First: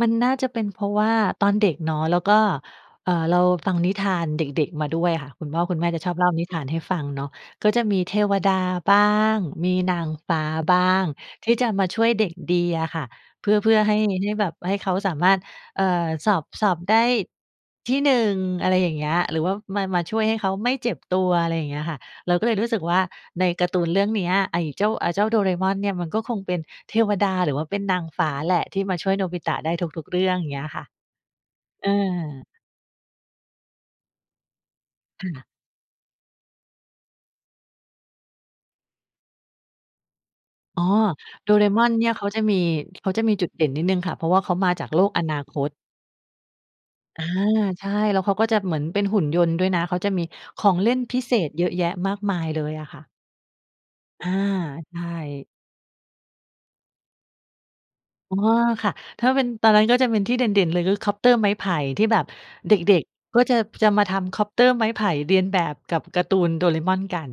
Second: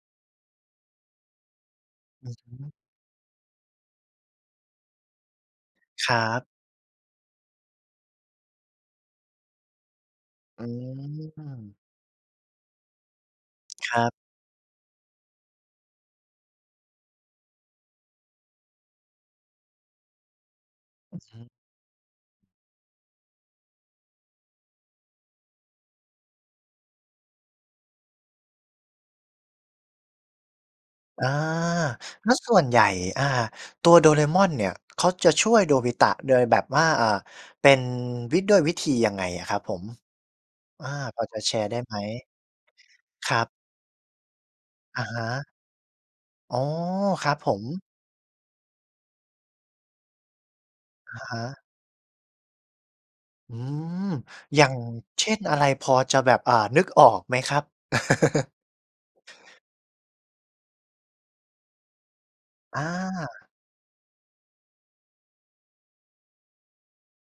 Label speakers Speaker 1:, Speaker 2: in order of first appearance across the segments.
Speaker 1: มันน่าจะเป็นเพราะว่าตอนเด็กเนาะ แล้ว
Speaker 2: อื
Speaker 1: ก็
Speaker 2: อฮึ
Speaker 1: เอ่อ เราฟังนิทานเด็ก ๆ มาด้วยค่ะ คุณพ่อคุณแม่จะช
Speaker 2: ค
Speaker 1: อ
Speaker 2: ร
Speaker 1: บ
Speaker 2: ั
Speaker 1: เล่าน
Speaker 2: บ
Speaker 1: ิทานให้ฟังเนาะ ก็จะมีเทวดาบ้าง มีนางฟ้า
Speaker 2: อื
Speaker 1: บ้าง ที่จะ
Speaker 2: ม
Speaker 1: มาช่วยเด็กดีอะค่ะ เพื่อ เพื่อให
Speaker 2: ค
Speaker 1: ้
Speaker 2: รับ
Speaker 1: ให้แบบให้เขาสามารถ เอ่อ สอบ สอบได้ ที่ 1 อะไรอย่างเงี้ย หรือว่ามา มาช่วยให้เขาไม่เจ็บต
Speaker 2: อ
Speaker 1: ั
Speaker 2: ือ
Speaker 1: ว
Speaker 2: ฮึ
Speaker 1: อะไรอย่างเงี้ยค่ะ เราก็เลยรู้สึกว่า ในการ์ตูนเรื่องเนี้ย ไอ้เจ้า อ่า เจ้า Doraemon เนี่ย มันก็คงเป็นเทวดา หรือว่าเป็นนางฟ้าแหละ ที่มาช่วยโนบิตะได้ทุก ๆ เรื่อง อย่างเงี้ยค่ะ
Speaker 2: อา
Speaker 1: เอ
Speaker 2: แล้ว
Speaker 1: อ
Speaker 2: ส่วนใหญ่ อ่า ตัว Doraemon เนี่ย เขา
Speaker 1: ค
Speaker 2: จะ
Speaker 1: ่
Speaker 2: ช
Speaker 1: ะ
Speaker 2: ่วยโนบิตะโดยแบบว่า อ่า เป็น วิ ด้วยวิธียังไงอะครับผม?
Speaker 1: อ๋อ
Speaker 2: อา พอจะแชร์ได้ไ
Speaker 1: Doraemon
Speaker 2: หม?
Speaker 1: เนี่ยเขาจะมี เขาจะ
Speaker 2: ค
Speaker 1: มี
Speaker 2: รั
Speaker 1: จุ
Speaker 2: บ
Speaker 1: ดเด่นนิดหนึ่งค่ะ เพราะว่าเขามาจากโ
Speaker 2: อ
Speaker 1: ล
Speaker 2: ะ
Speaker 1: ก
Speaker 2: ฮ
Speaker 1: อนา
Speaker 2: ะ
Speaker 1: คต
Speaker 2: อ๋อ
Speaker 1: อ
Speaker 2: ค
Speaker 1: า
Speaker 2: รับผม
Speaker 1: ใช่ แล้วเขาก็จะเหมือนเป็นหุ่นยนต์ด้วยนะ เขาจะมีของเล่น
Speaker 2: อ
Speaker 1: พิ
Speaker 2: ะ
Speaker 1: เ
Speaker 2: ฮ
Speaker 1: ศษเ
Speaker 2: ะ
Speaker 1: ยอะแยะมากมายเลยอะค่ะ
Speaker 2: อืม
Speaker 1: อา
Speaker 2: อย่าง
Speaker 1: ใช
Speaker 2: เช่น
Speaker 1: ่
Speaker 2: อะไร พอจะแบบ อ่า นึกออกไหมครับ?
Speaker 1: อ๋อ ค่ะ ถ้าเป็นตอนนั้นก็จะเป็นที่เด่น ๆ เลย ก็คอปเตอร์ไม้ไผ่ ที่แบบเด
Speaker 2: อ
Speaker 1: ็ก ๆ ก็
Speaker 2: า
Speaker 1: จะ จะมาทำคอปเตอร์ไม้ไผ่เลียนแบบกับการ์ตูน Doraemon กัน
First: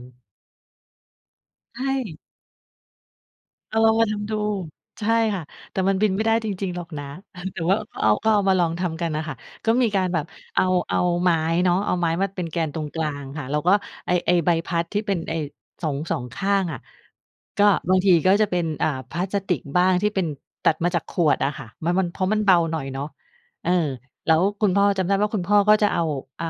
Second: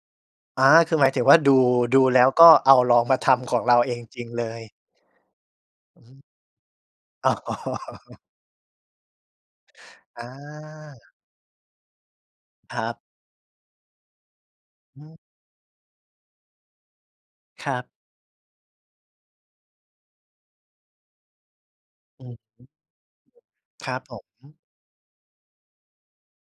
Speaker 2: อา คือหมายถึงว่า ดู
Speaker 1: ใช
Speaker 2: ดู
Speaker 1: ่
Speaker 2: แล้วก็เอาลองมาทำของ
Speaker 1: เ
Speaker 2: เ
Speaker 1: อ
Speaker 2: ร
Speaker 1: า
Speaker 2: า
Speaker 1: ล
Speaker 2: เ
Speaker 1: อ
Speaker 2: อ
Speaker 1: งม
Speaker 2: ง
Speaker 1: าท
Speaker 2: จริง
Speaker 1: ำดู
Speaker 2: เลย
Speaker 1: ใช่ค่ะ แต่มัน
Speaker 2: อื
Speaker 1: บ
Speaker 2: อ
Speaker 1: ิ
Speaker 2: ฮ
Speaker 1: น
Speaker 2: ึ
Speaker 1: ไม่ได้จริง ๆ หรอกนะ
Speaker 2: อ
Speaker 1: แต่ว่า ก็เอา
Speaker 2: ๋อ
Speaker 1: ก็เอามาลองทำกันน่ะค่ะ ก็มีการแบ
Speaker 2: อ
Speaker 1: บ
Speaker 2: า
Speaker 1: เอา เอาไม้เนาะ เอาไม้มาเป็นแกน
Speaker 2: ค
Speaker 1: ตร
Speaker 2: ร
Speaker 1: ง
Speaker 2: ั
Speaker 1: ก
Speaker 2: บ
Speaker 1: ลางค่ะ แล้วก็ไอ้ ไอ้ใบพัดท
Speaker 2: อื
Speaker 1: ี่เป
Speaker 2: ม
Speaker 1: ็นไอ้ 2 2 ข้างอะ ก็
Speaker 2: ครับ
Speaker 1: บางทีก็จะเป็น อ่า พลาสติกบ้าง ที่เป็น ตัดมาจากขวดอะค่ะ มัน มัน เพ
Speaker 2: อ
Speaker 1: รา
Speaker 2: ื
Speaker 1: ะ
Speaker 2: อ
Speaker 1: มันเบ
Speaker 2: ฮ
Speaker 1: า
Speaker 2: ึ
Speaker 1: หน่อยเนาะ เออ
Speaker 2: ครับผ
Speaker 1: แล้ว
Speaker 2: ม
Speaker 1: คุณพ่อจำได้ว่า คุณพ่อก็จะเอา อ่า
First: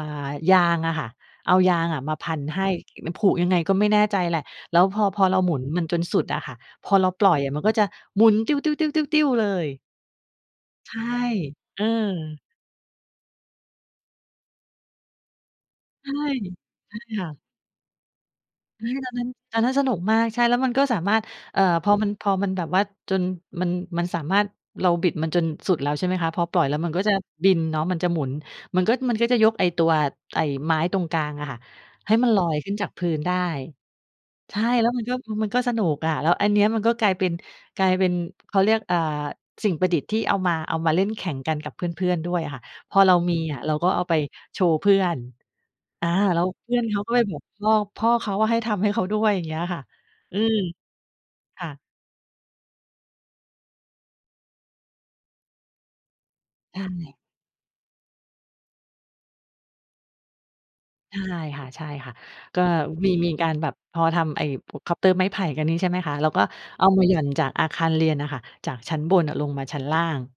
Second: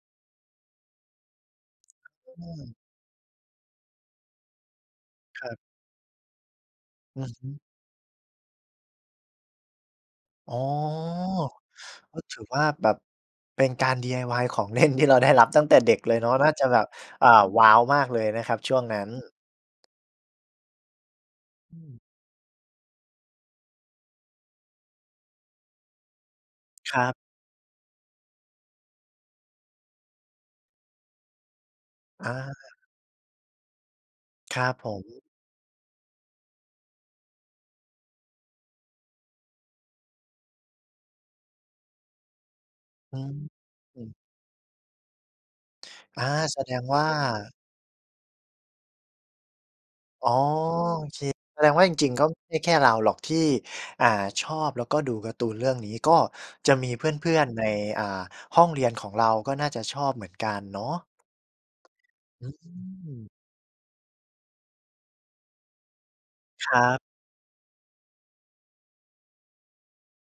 Speaker 1: ยางอะค่ะ เอายางอะมาพั
Speaker 2: อ
Speaker 1: น
Speaker 2: ื
Speaker 1: ให้
Speaker 2: ม
Speaker 1: แล้วผูกยังไงก็ไม่แน่ใจแหละ แล้วพอ พอเรา
Speaker 2: ครั
Speaker 1: หมุ
Speaker 2: บ
Speaker 1: นมันจนสุดอะค่ะ พอเรา
Speaker 2: อื
Speaker 1: ปล
Speaker 2: อ
Speaker 1: ่อย
Speaker 2: ฮ
Speaker 1: อ
Speaker 2: ึ
Speaker 1: ะมันก็จะหมุนติ้ว ๆ ๆ ๆ ๆ เลย
Speaker 2: อ๋อ
Speaker 1: ใช่ เอ
Speaker 2: ก็ถื
Speaker 1: อ
Speaker 2: อว่าแบบเป็นการ DIY ของเล่น ที่เราได้รับตั้งแต่เด็ก
Speaker 1: ใช
Speaker 2: เ
Speaker 1: ่
Speaker 2: ลยเนาะ น่าจะแบบ
Speaker 1: ใช่ค
Speaker 2: อ่
Speaker 1: ่
Speaker 2: า
Speaker 1: ะ
Speaker 2: ว้าวมากเลยนะครับช่ว
Speaker 1: เฮ
Speaker 2: ง
Speaker 1: ้ย
Speaker 2: นั้
Speaker 1: ต
Speaker 2: น
Speaker 1: อนนั้น อันนั้นสนุกมาก ใช่ แล้วมันก็สามารถ เอ่อ
Speaker 2: อื
Speaker 1: พอ
Speaker 2: ม
Speaker 1: มัน พอมันแบบว่าจนมัน มันสามารถ เราบิดมันจนสุดแล้ว ใช่ไหมคะ พอปล่อยแล้วมั
Speaker 2: ค
Speaker 1: น
Speaker 2: ร
Speaker 1: ก็
Speaker 2: ั
Speaker 1: จะ
Speaker 2: บ
Speaker 1: บินเนาะ มันจะหมุน มันก็ มันก็จะยกไอ้ตัวไอ้ไม้ตรงกลางอะค่ะ ให้
Speaker 2: อ
Speaker 1: มันลอยข
Speaker 2: า
Speaker 1: ึ้นจากพื้นได้ ใช
Speaker 2: ค
Speaker 1: ่
Speaker 2: รับ
Speaker 1: แล
Speaker 2: ผ
Speaker 1: ้วมันก็
Speaker 2: ม
Speaker 1: มันก็สนุกอะ แล้วอันเนี้ย มันก็กลายเป็น กลายเป็น เขาเรียก อ่า สิ่งประดิษฐ์ที่เอามา เอามาเล่นแข่งกันกับเพื่อน ๆ ด้วยอะค่ะ พอเร
Speaker 2: อ
Speaker 1: า
Speaker 2: ื
Speaker 1: มีอะเราก็เอา
Speaker 2: ม
Speaker 1: ไปโชว์เพื่อน อา
Speaker 2: อา
Speaker 1: แล้ว
Speaker 2: แส
Speaker 1: เพ
Speaker 2: ด
Speaker 1: ื่อ
Speaker 2: ง
Speaker 1: นเข
Speaker 2: ว
Speaker 1: า
Speaker 2: ่
Speaker 1: ก็ไปบอก
Speaker 2: า
Speaker 1: พ่อ พ่อเขาอะให้ทำให้เขาด้วย อย่างเงี้ยค่ะ
Speaker 2: อ๋อ
Speaker 1: อืม
Speaker 2: โอเค แส
Speaker 1: ค
Speaker 2: ด
Speaker 1: ่
Speaker 2: ง
Speaker 1: ะ
Speaker 2: ว่าจริง ๆ ก็ไม่แค่เราหรอกที่ อ่า ชอบ แล้วก็ดูการ์ตูนเรื่องนี้ ก็จะ
Speaker 1: ใช
Speaker 2: มีเพ
Speaker 1: ่
Speaker 2: ื่อน ๆ ใน อ่า ห้องเรียนของเรา ก็น่าจะชอบเหมือนกันเนาะ
Speaker 1: ใช่ค่ะ
Speaker 2: อื
Speaker 1: ๆ ก็มี ม
Speaker 2: ม
Speaker 1: ีการแบบพอทำไอ้พวกคอปเตอร์ไม้ไผ่กันนี่ ใช่ไหมคะ แล้วก็
Speaker 2: คร
Speaker 1: เอ
Speaker 2: ั
Speaker 1: า
Speaker 2: บ
Speaker 1: มาหย่อนจากอาคารเรียนน่ะค่ะ จากชั้นบนอะลงมาชั้นล่าง